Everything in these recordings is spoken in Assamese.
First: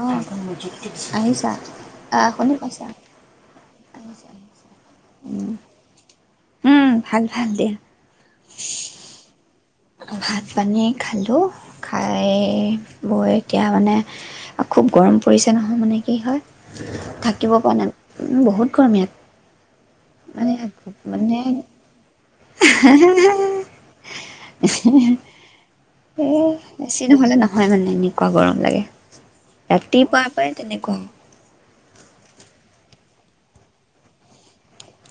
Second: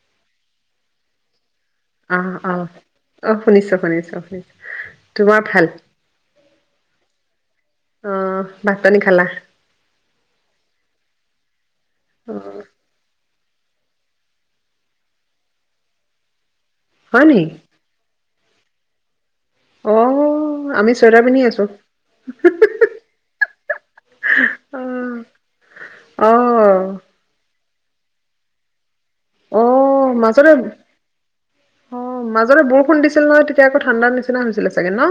অ' । আহিছা? আহ অ' - অ' শুনি পাইছা? । অ' শুনিছোঁ - শুনিছোঁ - শুনিছোঁ । তোমাৰ ভাল? উম, ভাল। ভাল দিয়া। অ' ভাত-পানী খালা? ভাত-পানী খালোঁ। অ খায় বয় এতিয়া মানে, খুব গৰম পৰিছে নহয় মানে কি হয়। হয় নেকি থাকিব পৰা নাই। বহুত গৰম ইয়াত অ । মানে, আ আমি চুৱেটাৰ মানে। পিন্ধি আছো এ, অ অ বেছি নহ'লে নহয় মানে এনে। পুৰা গৰম লাগে। অ ৰাতিপুৱা মাজতে পাই তেনেকুৱা। অ, মাজতে বৰষুণ দিছিল নহয় তেতিয়া আকৌ ঠাণ্ডাৰ নিচিনা হৈছিলে চাগে ন।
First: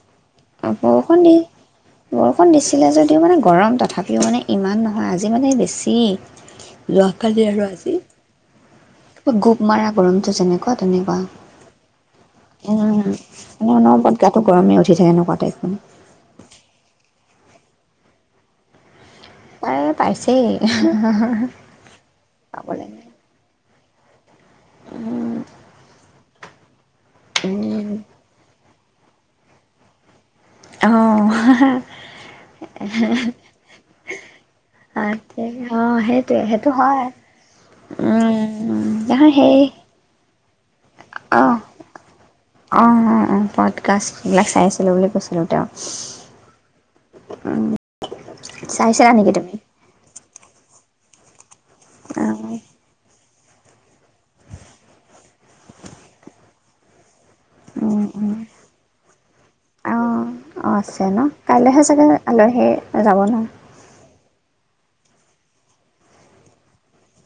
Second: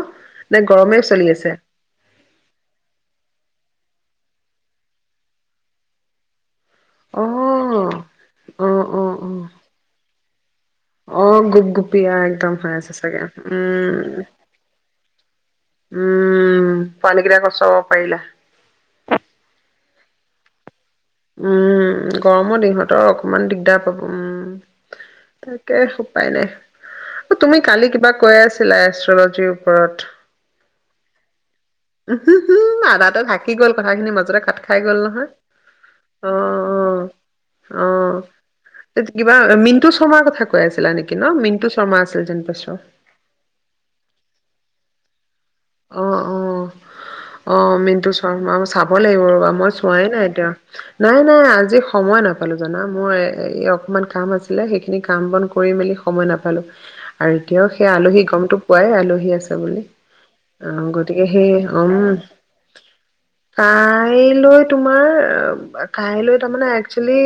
নে গৰমেই চলি বৰষুণ দি, আছে বৰষুণ দিছিলে যদিও মানে গৰম তথাপি। মানে ইমান নহয়, আজি মানে বেছি। যোৱ অ কালি আৰু আজি অ অ অ গোপ মাৰা গৰমটো যেনেকুৱা তেনেকুৱা অ গুপ গুপীয়া একদম হৈ উ আছে চাগে মান উম ওৰত গাাতটো গৰমে উঠি থাকে ন। সটাই [unintelligible] পানী কেইৰা কচাব পাৰিলা। [unintelligible] তাই পাইছেই। উম, গৰমৰ পাবলৈ ইহঁতৰ নাই। অকনমান দিগদাৰ। উম । তাকে । পাইনোই [unintelligible] অ, তুমি উম, কালি কিবা কৈ আছিলা। আছিলা এষ্ট্ৰলজিৰ ওপৰত। অ', উম, আদাতে ঢাকি গ'ল কথাখিনি মাজতে কাত খাই গ'ল অ', নহয়। অ সেইটোৱে সেইটো হয়, অ অ উম এ ন কিবা সেই। মিণ্টু শৰ্মাৰ কথা কৈ আছে। [unintelligible] অ, অ অ অ পডকাষ্ট। চাই আছিলোঁ বুলি কৈছিলোঁ। তেওঁ। অ, অ অ মিন্টু শৰ্মা, চাব চাইছিলা লাগিব নেকি ৰবা তুমি? মই চোৱাই নাই এতিয়া। নাই নাই আজি। আজি সময় অ', নাপালো জানা মই। এই অকণমান কাম আছিলে, সেইখিনি কাম বন কৰি মেলি সময় নাপালোঁ। আৰু এতিয়াও সেই উম, আলহী উম, গমতটো পোৱাই আলহী আছে বুলি। অ' অঁ, আছে ন গতিকে সেই কাইলৈহে উম চাগে আলহী যাব নহ? কাইলৈ তোমাৰ কাইলৈ তাৰমানানে একচুৱেলি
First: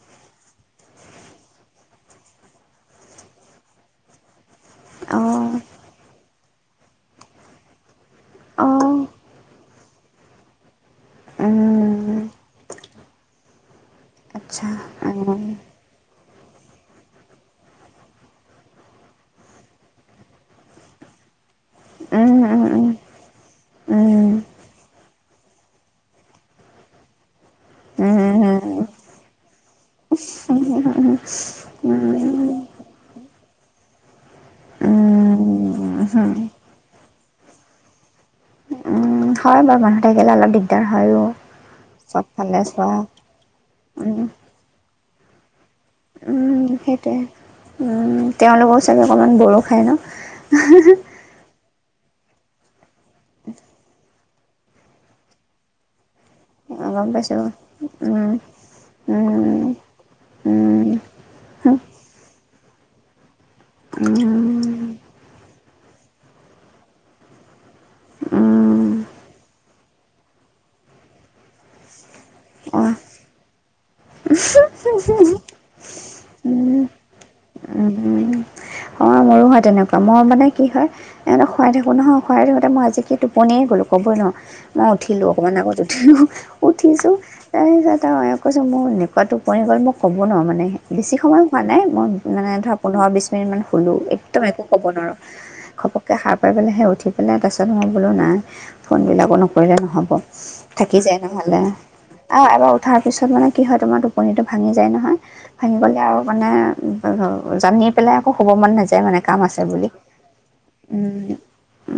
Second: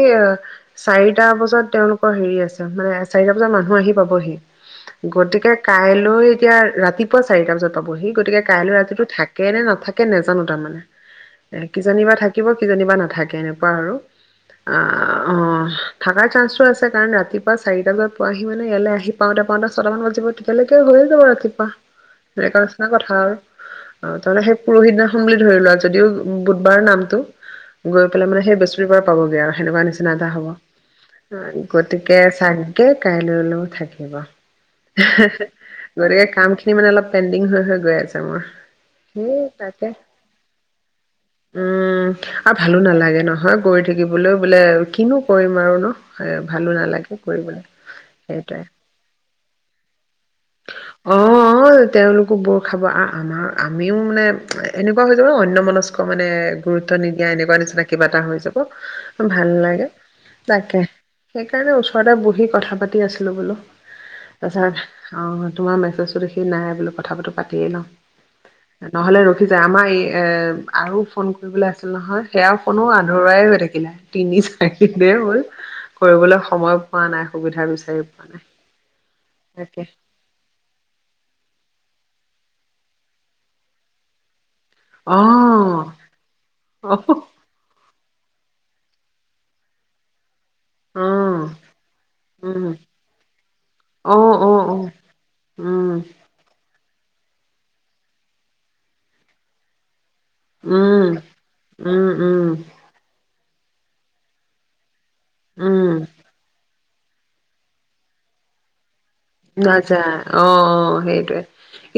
চাৰিটা বজাত তেওঁওলোকৰ হেৰি আছে মানে চাৰিটা বজাত মানুহ আহি পাবহি। গতিকে অ', কাইলৈ এতিয়া ৰাতিপুৱা চাৰিটা বজাত পাবহি। গতিকে কাইলৈ অ'। ৰাতিতটো থাকে নে নাথাকে নেজানো তাৰমানে এ ক কিজানিবা উম, থাকিব, কিজানিবা নাথাকে এনেকুৱা আৰু। আচ্ছা। অ' অ, উম, থাকাৰ চান্সটো আছে কাৰণ ৰাতিপুৱা চাৰিটা বজাত পোৱাহি মানে ইয়ালৈ আহি পাওঁতে পাওঁতে ছটামান বাজিব তেতিয়ালৈকে হৈয়ে যাব ৰাতিপুৱা। উম, উম, [unintelligible] উম, কথা, অ উম। তহলে সেই পুৰহি দিনাখন বুলি ধৰি লোৱা যদিও বুধবাৰৰ নামতটো, গৈ পেলাই মানে সেই হয় বেস্পতিবাৰ পাবগে আৰু সেনেকুৱা নিচিনা এটা হব। গতিকে চাগে কাইলৈ থাকিব। গতিকে কাম খিনি মানে অলপ পেণ্ডিং হৈ গৈ আছে মোৰ সেই বাৰু তাকে, মানুহ থাকিলে অলপ দিগদাৰ হয়ো উম আৰু চবফালে ভালো চোৱা নালাগে নহয় গৈ থাকিবলৈ বোলে কিনো কৰিম আৰু ন উম ভালো নালাগে সেইটোৱে, কৰিবলৈ উম সেইটোৱে তেওঁলোকো চাগে অকমান বৰো খাই ন তেওঁলোক বোৰ খাব আ আমাৰ, আমিও মানে এনেকুৱা হৈ যাব অনন্য় মনস্ক মানে গুৰুত্ব গম নিদিয়া পাইছোঁ এনেকুৱা নিচিনা কিবা এটা উম হৈ যাব ভাল উম লাগে তাকে, উম সেইকাৰণে ওচৰতে বহি কথা পাত পি আছিলো বোলো তাৰছত উম অ তোমাৰ মে তাৰপিছতে সি নাই বোলি ক তথাপিটো পাতিয়ে ন উম নহলে ৰখি যায়, আমাৰ এই এ আৰু ফোন কৰিবলে আছিল নহয়। সেয়া অ ফোনো আধৰুৱাই হৈ থাকিলে। তিনি চাৰিদিনে হ'ল, কৰিবলৈ উম সময় পোৱা নাই। সুবিধা বিচাৰি পোৱা উম, নাই অ মোৰো হয় তাকে তেনেকুৱা। মই মানে কি হয় এঁহতক শুৱাই থাকো নহয় শুৰাই থাকোতে মই আজি কি টোপনিয়ে গলো কবই নোৱাৰ মই উঠিলো এওক অ', অ', কৈছো মোৰ এনেকুৱা টোপনি গল মই ক'ব নোৱাৰো মানে নে, বেছি অ'। সময় শুৱা নাই মই মানে উম, ধৰা পোন্ধৰ বিশ মিনিট মান শুলো, অ', একদম একো অ', ক'ব অ', নোৱাৰো উম, ঘপককে সাৰ পাই পেলে সেই উঠি পেনেল, তাৰছত মই বোলো নাই ফোনবিলাকো নকৰিলে নহ'ব। থাকি উম, যায় নহলে উম, আৰু উম, এবাৰ উঠাৰ পিছত মানে কি হয় তোমাৰ টোপনিটো ভাঙি যায় নহয় উম, ভাঙিবলে আৰু মানে জানি পেলাই আকৌ শুব মন নাযায় মানে কাম আছে বুলি। নাযায়, অ অ উম, সেইটয়ে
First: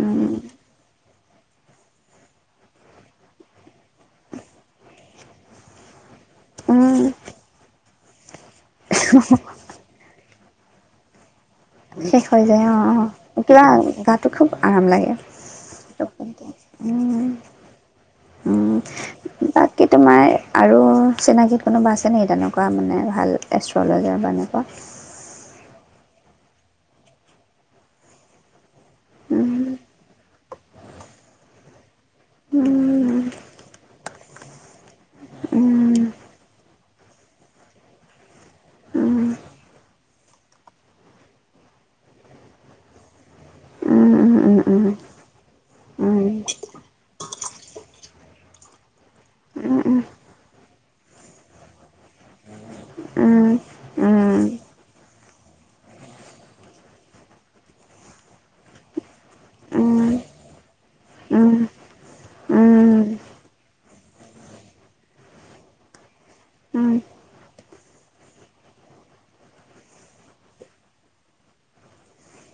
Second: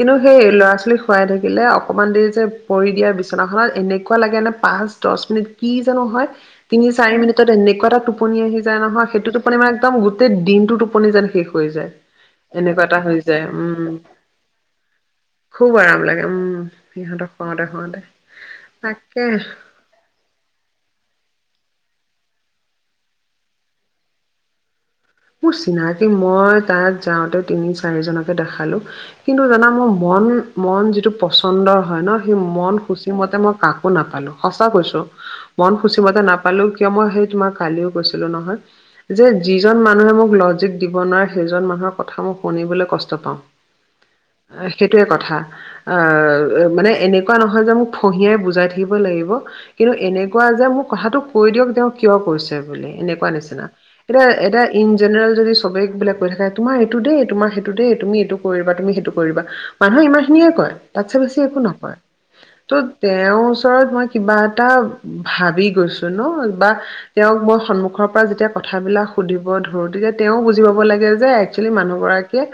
কিন্তু সেই ল'ৰা ছোৱালী শুৱাই থাকিলে অকণমান দেৰি যে পৰি দিয়া বিচনাখনত এনেকুৱা লাগে ন পাঁচ দহ মিনিট কি জানো হয় তিনি উম, চাৰি মিনিটত এনেকুৱা এটা টো টোপনি আহি যায় নহয় সেইটোতো পৰিমাণ একম তে দিনটো টোপনি যোন শেষ হৈয় শেষ হৈ যায় অ অ কিবা উম, গাটো খুব আৰাম লাগে খুব আৰাম উ লাগে উম, সিহঁতক শুৱাওতে শুৱাওতে উ তাকে। বাকী তোমাৰ আৰু চিনাকী কোনোবা আছে নেকি তেনেকুৱা মানে ভাল এষ্ট্ৰলজাৰ বা এনেকুৱা মোৰ চিনাকি মই তাত যাওঁতে তিনি চাৰি জনকে দেখালো কিন্তু উম, জানা মোৰ মন মন যিটো পচন্দৰ হয় ন স মন সূচী উম, মতে মই কাকো নাপালোঁ সঁচা কৈছোঁ মন উম, খুচী মতে নাপালোওঁ কিয় মই সেই তোমাৰ কালিও গৈছিলো নহয় উম, যে উম, যিজন মানুহ মানুহে মোক লজিক দিব নোৱাৰে সেইজন মানুহৰ কথা মই শুনিবলৈ কষ্ট পাওঁ উম উম উম উম এইটোৱে কথা অ মানে এনেকা এনেকুৱা নহয় যে মোক ফঁহিয়াই বুজাই থাকিব লাগিব উম, কিন্তু উম, এনেকুৱা যে মোক কথাটো কৈ দিয়ক তেওঁ কিয় কৈছে বুলি এনেকুৱা উম, নিচিনা উম, এতিয়া এ ইন জেনেৰেল যদি চবে বোাক কৈ থাকে তোমাৰ এইটো দেই তোমাৰ সেইটো দেই তুমি এইটো কৰিবা তুমি সেইটো কৰিবা উম, মানুহে ইমানখিনিয়ে কয় তাতছে বেছি একো নকয় ত' তেওঁৰ ওচৰত মই কিবা এটা ভাবি গৈছো ন বা তেওঁক মই সন্মুখৰ পৰা যেতিয়া কথাবিলাক সুধিব। ধ গতিকে তেওঁ বুজি পাব লাগে যে একচুৱেলি মানুহ গৰাকীয়ে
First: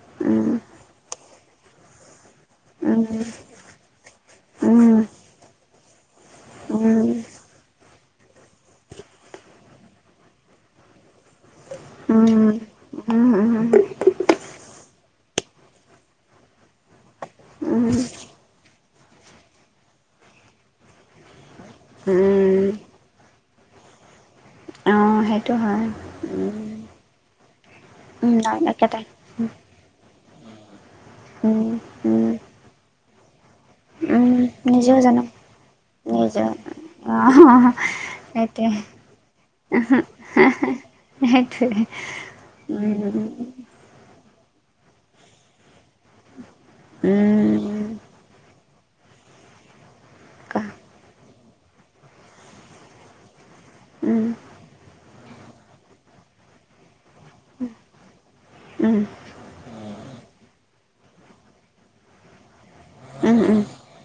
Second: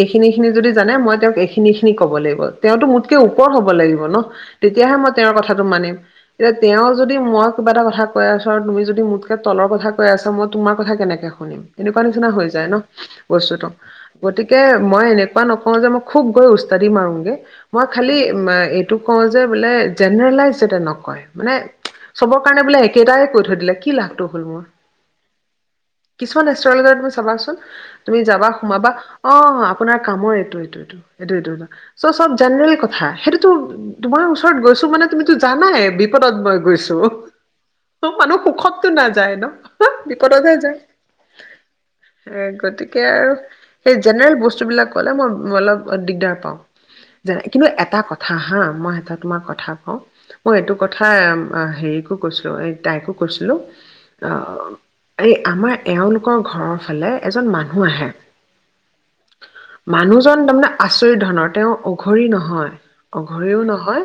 এইখিনি খিনি যদি জানে মই তেওঁক এইখিনি খিনি ক'ব লাগিব' তেওঁতো মোতকে ওপৰ হব লাগিব। ন তেতিয়াহে মই তেওঁৰ কথাটো মানিম এতিয়া তেওঁ যদি মই কিবা এটা কথা কৈ আছো আৰু তুমি যদি মোতকে তলৰ কথা কৈ আছা মই তোমাৰ কথা কেনেকে শুনিম এনেকুৱা নিচিনা হৈ যায় ন বস্তুতো গতিকে মই এনেকুৱা নকওঁ যে মই খুব গৈ উস্তাদি মাৰগে মই খালি এইটো কওঁ যে বোলে জেনেৰেলাইজ যতে নকয় মানে। চবৰ কাৰণে বোলে এক। কেইটাইে কৈ থৈ দিলে কি লাভটো হ'ল মোৰ অঁ সেইটো হয় [unintelligible] উম, চাবাচোন তুমি উম যাবা নাই সোমাবা একেটাই। অ আপোনাৰ কামৰ এইটো এইটো এইটো এইটো এইটো উম, চ উম, চব। জেনেৰেল কথা সেইটোতো তোমাৰ। উম, ওচৰত গৈছো নিজেও মানে জানো তুমিতো জানাই নিজে বিপদত মই গৈছো অ' অ মানুহ সেইটোৱে সুখততো নাযায় ন হ বিপদতে যায় এ সেইটোৱেই গতিকে আৰু সেই জেনেৰেল বস্তু বিলাক কলে মই অলপ দিগদাৰ পাও যেনে কিন্তু উম, এটা কথা হা মই এটা তোমাক কথা কওঁ মই কোৱা এইটো কথা হেৰিকো কৈছিলো এই তাইকো কৈছিলো উম, অ এই আমাৰ। এওঁলোকৰ ঘৰৰ ফালে এজন মানুহ আহে উম, মানুহজন তাৰমানে আচৰিত ধনৰ তেওঁ অঘৰি নহয়ৃ। উম, উম, অঘৰিও নহয়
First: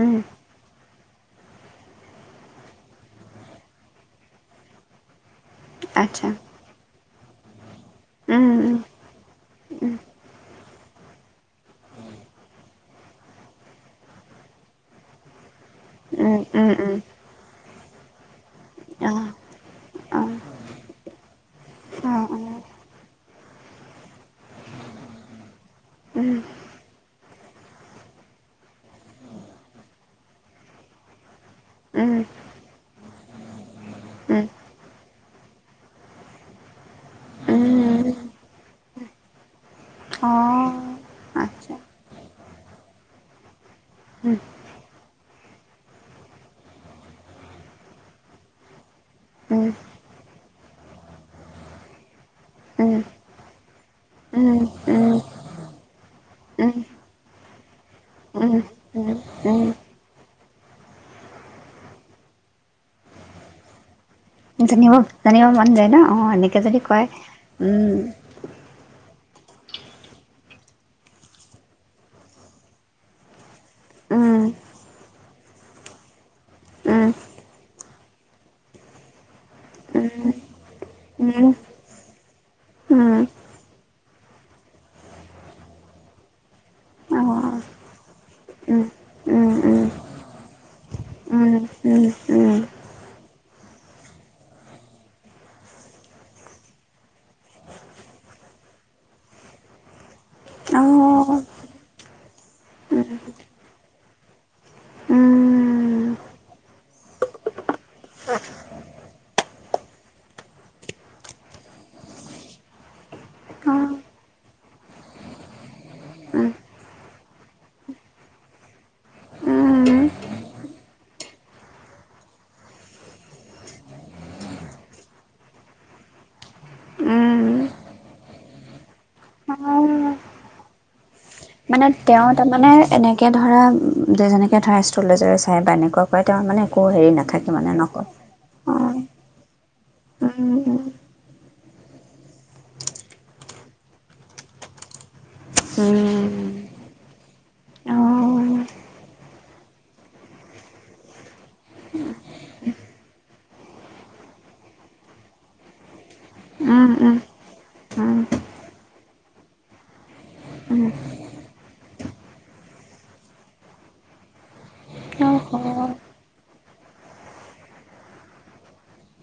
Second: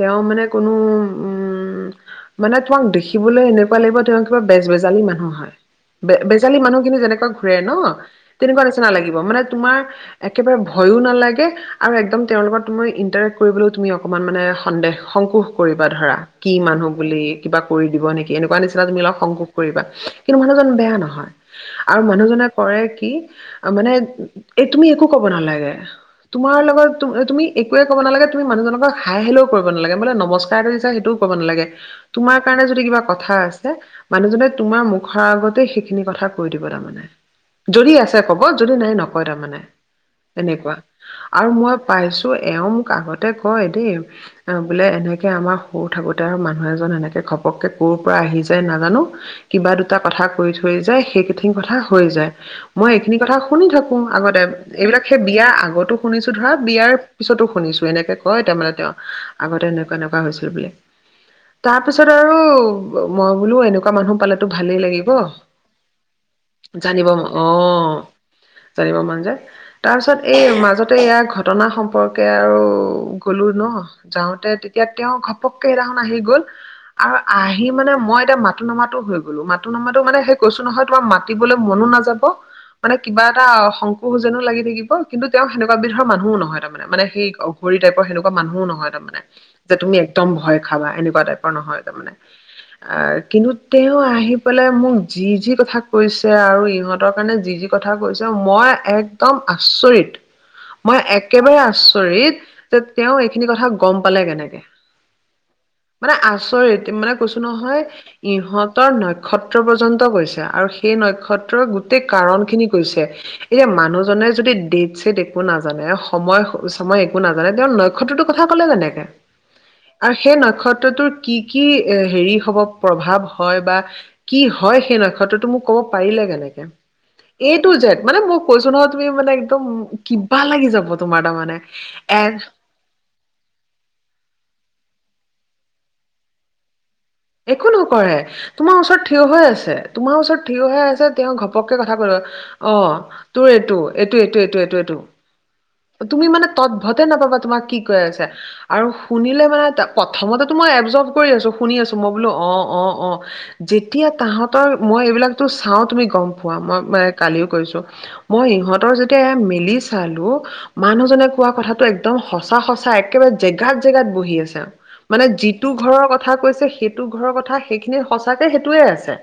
তেওঁ উম, মানে কোনো উম মানে তোমাক দেখিবলৈ এনেকুৱা লাগিব তেওঁ কিবা বেজ বেজালি মানুহ হয়। আচ্ছা বেজালি মানুহ কিন্তু নেদেখাই। অ ঘূৰে ন উম, তেনেকুৱা উম, নিচিনা লাগিব মানে। তোমাৰ উম, একেবাৰে ভয়ো নালাগে আৰু একদম তেওঁৰ লগত তোমাৰ ইণ্টাৰেক্ট কৰিবলৈ তুমি অকমান মানে সন্দেহ সংকোষ। কৰিবা ধৰা উম, কি উম, মানুহ উম, বুলি কিবা কৰি দিব নেকি এনেকুৱা নিচিনা তুমি। অ', অ', বেয়া নহয় আৰু অ', মানুহজনে অ', কৰে কি মানে এ তুমি একো কব নালাগে উম, তোমাৰ লগত তুমি একোৱে কব নালাগে তুমি মানুহজনক হাই হেলেও কৰিব নালাগে বোলে নমস্কাৰটো দিছা সেইটোও কব নালাগে। উম, তোমাৰ কাৰণে যদি কিবা কথা আছে উম, মানুহজনে তোমাৰ মুখৰ আগত গতিকে সেইখিনি কথা কৈ দিব তাৰমানে যদি উম, আছে কব যদি নাই নকয় তাৰমানে। অ', তেনেকুৱা। আৰু মই আচ্ছা। পাইছো এওঁ মোক আগতে কয়। দেই উম, অ বোলে এনেকে এনেকৈ আমাৰ সৰু থাকোঁতে আৰু মানুহ এজন এনেকৈ ঘপককৈ ক'ৰ পৰা আহি যায় নাজানো। উম, কিবা দুটা কথা কৰি থৈ যায় সেইকেইঠিন কথা হৈ যায়। উম, মই এইখিনি কথা শুনি থাকো আগতে উম, এইবিলাক সেই বিয়া আগতো শুনিছো ধৰা উম, উম, বিয়াৰ পিছতো। শুনিছোঁ এনেকৈ কয় উম, তাৰ মানে তেওঁ উম, উম। আগতে এনেকুৱা এনেকুৱা হৈছে। ব তাৰ পিছত আৰু মই বোলো এনেকুৱা মানুহ পালে টো ভালেই জানিব লাগিব জানিব মন যায় ন এনেকে যদি কয় জানিব ।উম, তাৰ পিছত এই মাজতে ইয়াৰ ঘটনা সম্পৰ্কে আৰু গ'লো ন উম, যাওঁতে তেতিয়া তেওঁ ঘপককে সেইদিনাখন আহি গ'ল উম, আৰু আহি মানে মই এতিয়া মাতো নামাতো হৈ গ'লো মাতো নামাতো সেইটো মানে উম, হে কৈছো নহয় তোমাৰ উম, মাতিবলৈ মনো নাযাব মানে উম, কিবা এটা সংকোশ যেনো লাগি থাকিব কিন্তু তেওঁ সেনেকুৱা বিধৰ মানুহও নহয় তাৰ মানে সেই অ', অঘৰী টাইপৰ সেনেকুৱা মানুহও উম। নহয় তাৰ মানে উম, যে উম, তুমি একদম ভয় খাবা এনেকুৱা টাইপৰ উম, নহয় তাৰমানে উম, উম, আহ কিন্তু তেওঁ আহি পেলাই মোক যি যি কথা কৈছে আৰু ইহঁতৰ কাৰণে যি যি কথা কৈছে মই একদম আচৰিত অ', মই উম, একেবাৰে আচৰিত যে উম, তেওঁ এইখিনি কথা গম পালে কেনেকে মানে আচৰিত মানে কৈছো নহয় ইহঁতৰ নক্ষত্ৰ কৈছে আৰু সেই নক্ষত্ৰৰ গোটেই কাৰণ খিনি কৈছে এতিয়া মানুহজনে যদি ডেট ছেট একো নাজানে সময় সময় একো নাজানে তেওঁ নক্ষত্ৰটোৰ কথা কলে তেনেকে অ', উম, আৰু সেই নক্ষত্ৰটোৰ কি কি হেৰি হব প্ৰভাৱ হয় বা। কি হয় সেই নক্ষত্ৰতো মোক কব পাৰিলে কেনেকে উম, এইটো জেড মানে মই কৈছো নহয় তুমি মানে একদম উম, অ'। কিবা লাগি যাব। তোমাৰ তাৰমানে। মানে এ তেওঁ তাৰমানে এনেকে ধৰা যে যেনেকে ধৰাইছে। চুলি যৰে চাই বা এনেকুৱা তেওঁ মানে। অহ হেৰি নাথাকে একো মানে ন। নকৰে তোমাৰ ওচৰত থিয় হৈ আছে তোমাৰ ওচৰত থিয় হৈ আছে তেওঁ ঘপককে কথা কলে অ তোৰ এইটো এইটো এইটো এইটো এইটো এইটো উম তুমি মানে উম তৎভতে নাপাবা তোমাক কি কৈ উম আছে আৰু শুনিলে মানে প্ৰথমতে মই এবজৰ্ভ কৰি আছো শুনি আছো। মই বোলো অ অ অ যেতিয়া তাহতৰ মই এইবিলাকো চাও তুমি গম পোৱা মই উম মানে উম কালিও কৈছো উম মই ইহঁতৰ যেতিয়া মেলি চালো উম মানুহজনে কোৱা কথাটো একদম সঁচা সচা একেবাৰে জেগাত জেগাত বহি আছে মানে যিটো ঘৰৰ কথা কৈছে। সেইটো ঘৰৰ কথা সেইখিনি সচাকে সেইটোয়ে আছে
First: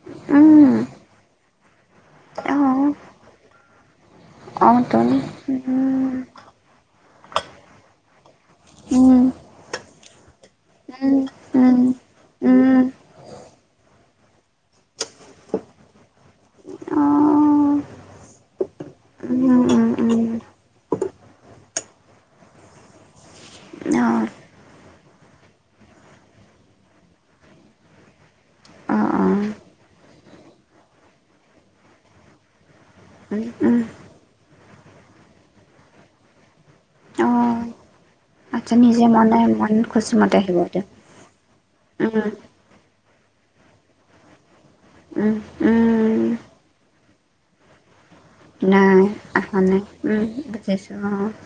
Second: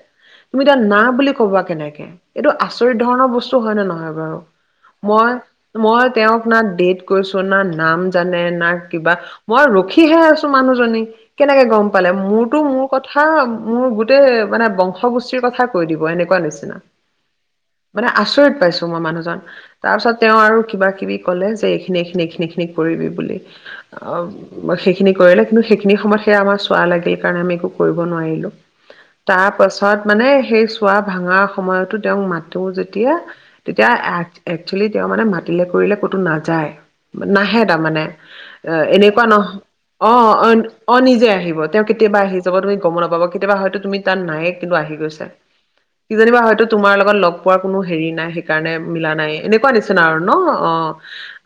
তুমি এতিয়া না বুলি কবা কেনেকে এইটো অ আচৰিত ধৰণৰ বস্তু হয় নে নহয় বাৰু। অ তোন মই উম মই তেওঁক না দেখিছো। কৈছো না নাম জানে না কিবা উম মই ৰখিহে আছো মানুহজনী উম কেনেকে উম উম গম পালে মোৰ মোৰ কথা মোৰ গোটেই মানে বংশগোষ্ঠীৰ কথা কৈ দিব এনেকুৱা নিচিনা অ মানে আচৰিত পাইছো মই মানুহজন উম উম তাৰ পিছত উম তেওঁ আৰু কিবা কিবি কলে যে এইখিনি এইখিনি এইখিনি খিনি কৰিবি বুলি অ সেইখিনি কৰিলে কিন্তু সেইখিনি সময়ত সেয়া আমাৰ চোৱা লাগে। সেইকাৰণে আমি একো কৰিব নোৱাৰিলো, অ অ তাৰ পাছত মানে সেই চোৱা ভাঙা সময়তো তেওঁক মাতেও যে এতিয়া উম উম তেতিয়া এক একচুৱেলি তেওঁ মানে মাতিলে কৰিলে ক'তো নাযায় অ নাহে তাৰমানে। অ আচ্ছা নিজে এনেকুৱা মনে নহয় মন অ খুচি মতে অ আহিব এতিয়া অ নিজে আহিব তেওঁ কেতিয়াবা উম আহি যাব তুমি গম নাপাব কেতিয়াবা হয়তো তুমি তাত নায় কিন্তু আহি গৈছে উম উম কিজনিবা হয়তো তোমাৰ লগত লগ পোৱাৰ কোনো হেৰি নাই সেইকাৰণে মিলা নাই এনেকুৱা নিচিনা আৰু, ন অ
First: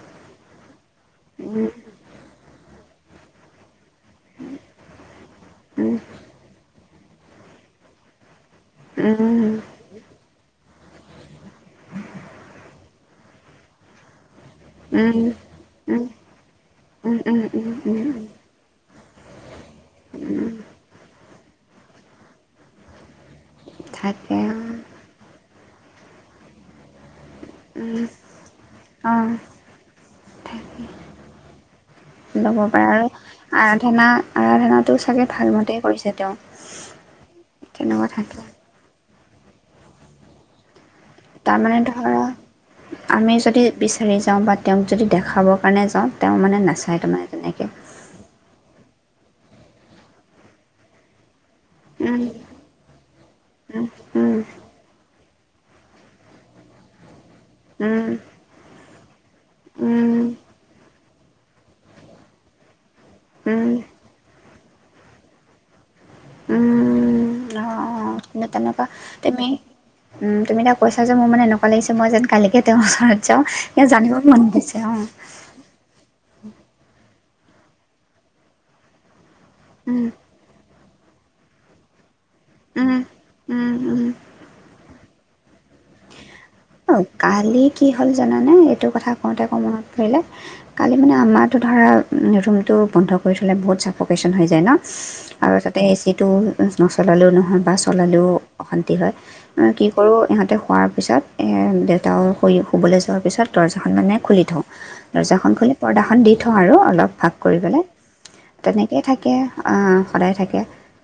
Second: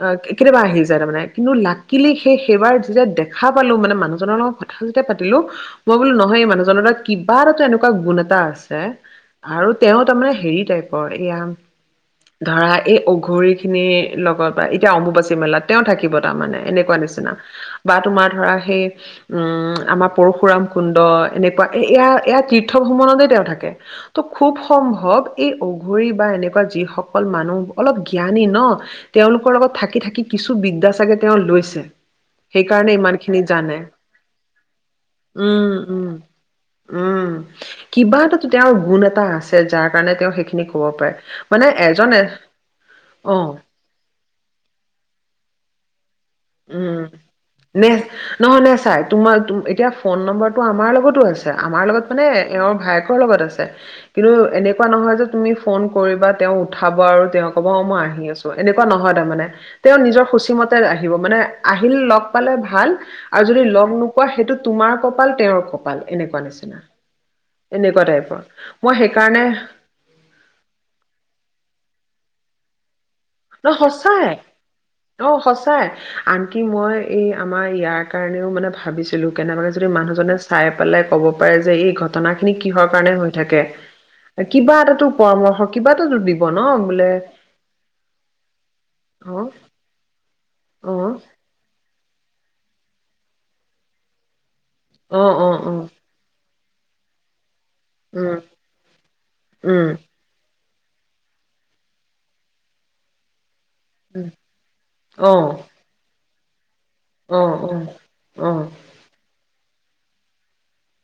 অ, কেতিয়াবা আহি যায় তাৰমানে কিন্তু উম লাকিলি সেই সেইবাৰ যেতিয়া দেখা পালোঁ মানে, মানুহজনৰ লগত কথা যেতিয়া দো মই উম বোলো নহয় এই মানুহ জনৰ দ কিবা এটা এনেকুৱা গুণ এটা আছে উম আৰু তেওঁ তাৰমানে হেৰি টাইপৰ এয়া ধৰা এই অঘৰি খিনিৰ লগত এতিয়া অম্বুবাসী উম মেলাত তেওঁ উম উম উম উম উম থাকে। [unintelligible] পৰশুৰাম কুণ্ড এনেকুৱা এয়া এয়া তীৰ্থ ভ্ৰমণতে তেওঁ থাকে। তো থাকে অ খুব সম্ভৱ ভৱ এই অঘৰি বা এনেকুৱা যিসকল মানুহ অলপ উম জ্ঞানী ন, অ তেওঁলোকৰ লগত থাকে থাকি থাকি কিছু থাকে বিদ্যা চাগে তেওঁ লৈছে। ল'ব পাৰে সেইকাৰণে আৰু ইমান খিনি জানে আৰাধনা আৰাধনা টো চাগে উম ভালমতেই উম কৰিছে তেওঁ উম তেনেকুৱা কিবা এটা থাকে। তেওঁৰ গুণ এটা আছে যাৰ কাৰণে তেওঁ সেইখিনি ক'ব পাৰে। মানে তাৰমানে এজন ধৰা আমি অ যদি বিচাৰি যাওঁ বা তেওঁক যদি দেখাব মানে যাওঁ তেওঁ মানে নাচায় তাৰমানে তেনেক চাই তোমাৰ এতিয়া ফোন নম্বৰটো আমাৰ লগতো আছে আমাৰ লগত উম মানে এওঁৰ ভায়েকৰ লগত আছে উম কিন্তু এনেকুৱা নহয় যে তুমি ফোন কৰিবা তেওঁ উঠাব আৰু তেওঁ ক'ব মই উম আহি আছো এনেকুৱা নহয় তাৰানে তেওঁ উম নিজৰ সূচী মতে আহিব মানে আহিল লগ পালে ভাল আৰু উম যদি উম লগ নোপোৱা সেইটো তোমাৰ কপাল তেওঁৰ কপাল এনেকুৱা নিচিনা উম অ অ এনেকুৱা টাইপৰ। কিন্তু তেনেকুৱা মই সেইকাৰণে তুমি উম তুমি তাক পইছা যে মোৰ মেকা লাগিছে মই যেন কালিকে তেওঁ মাচ ন এ জানিব সঁচাই মন গৈছে অ, আনকি মই এই আমাৰ ইয়াৰ কাৰণেও মানে ভাবিছিলো কেনে মানে যদি মানুহজনে চাই পেলাই কব পাৰে যে এই ঘটনা খিনি কিহৰ কাৰণে হৈ থাকে কিবা এটাাতটো পৰামৰ্শ কিবা এটো অ কালি কি হ'ল জান, উম এইটো কথা অ কওঁঁতে আকৌ মনত পৰিলে। অ কালি মানে আমাৰতো ধৰা ৰুমটো বন্ধ কৰি থ'লে বহুত চাফকেশ্যন হৈ যায় ন, অ অ আৰু অ তাতে এচিটো টেষ্ট মচলা হ'লেও নহয় বা চলালেও উম অশান্তি হয় আৰু কি উম কৰোঁ ইহঁতেও খোৱাত পিছত এয়া দেউতাও শুই শুবলৈ যোৱাৰ পিছত দৰ্জাখন মানে উম খুলি থওঁ আহ্, অ দৰ্জাখন খুলি পৰ্দাখন দি থওঁ আৰু অল অলপ ফাঁক অ অ কৰি অ পেলাই চু উম তেনেকেই থাকে আৰ আ আ সদায় থাকে।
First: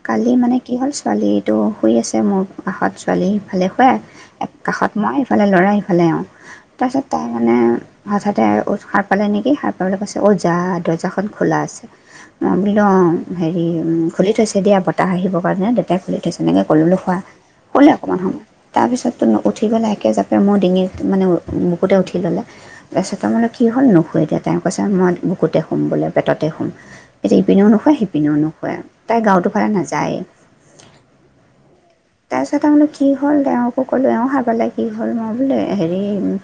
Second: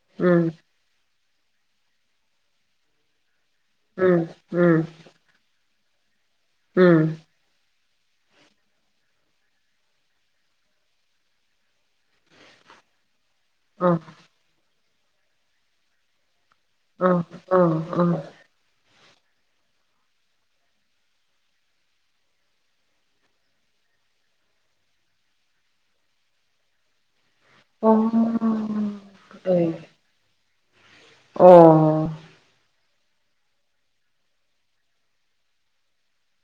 কালি মানে কি হ'ল ছোৱালী তো শুই আছে মোৰ কাষত ছোৱালী ভালে হয় উম এক উম কাষত সিফালে ল'ৰা সেইফালে এওঁ। আহ্ উম তাৰপিছত তাৰ মানে আ হঠাতে আৰু উঠ সাৰ পালে নেকি সাৰ পেলাই কৈছে, ও জা দৰ্জাখন খোলা আছে আহ্ বুলি লওঁ হেৰি অ উ উ খুলি থৈছে দিয়া ব তাই আহিব কাৰণে দেউতাই খুলি থৈছে তেনেকে ক'লল্লো অ খোৱা অ হ'লেও অ অকমান সময় তাৰপিছত তেনেকুৱা উঠি পেলাই একে জাপে মোৰ ডিঙিত মানে উ বুকুতে উঠি ল'লে তাৰপিছে তাৰ মানে কি হ'ল নুশুৱে দিয়া তেওঁ কৈছে মই বুকুতে শুম বোলে পেটতে শুম আহ্ এতিয়া ইপিনেও অ নোশুৱে সিপিনেও নোশুৱে তাই গাৰুটোৰ ফালে নেযায়ে ওওও আৰু বোলো ওহ কি হ'ল তেওঁৰ অসুখ হ'লে এওঁ হা পালে কি হ'ল মই বোলে হেৰি উম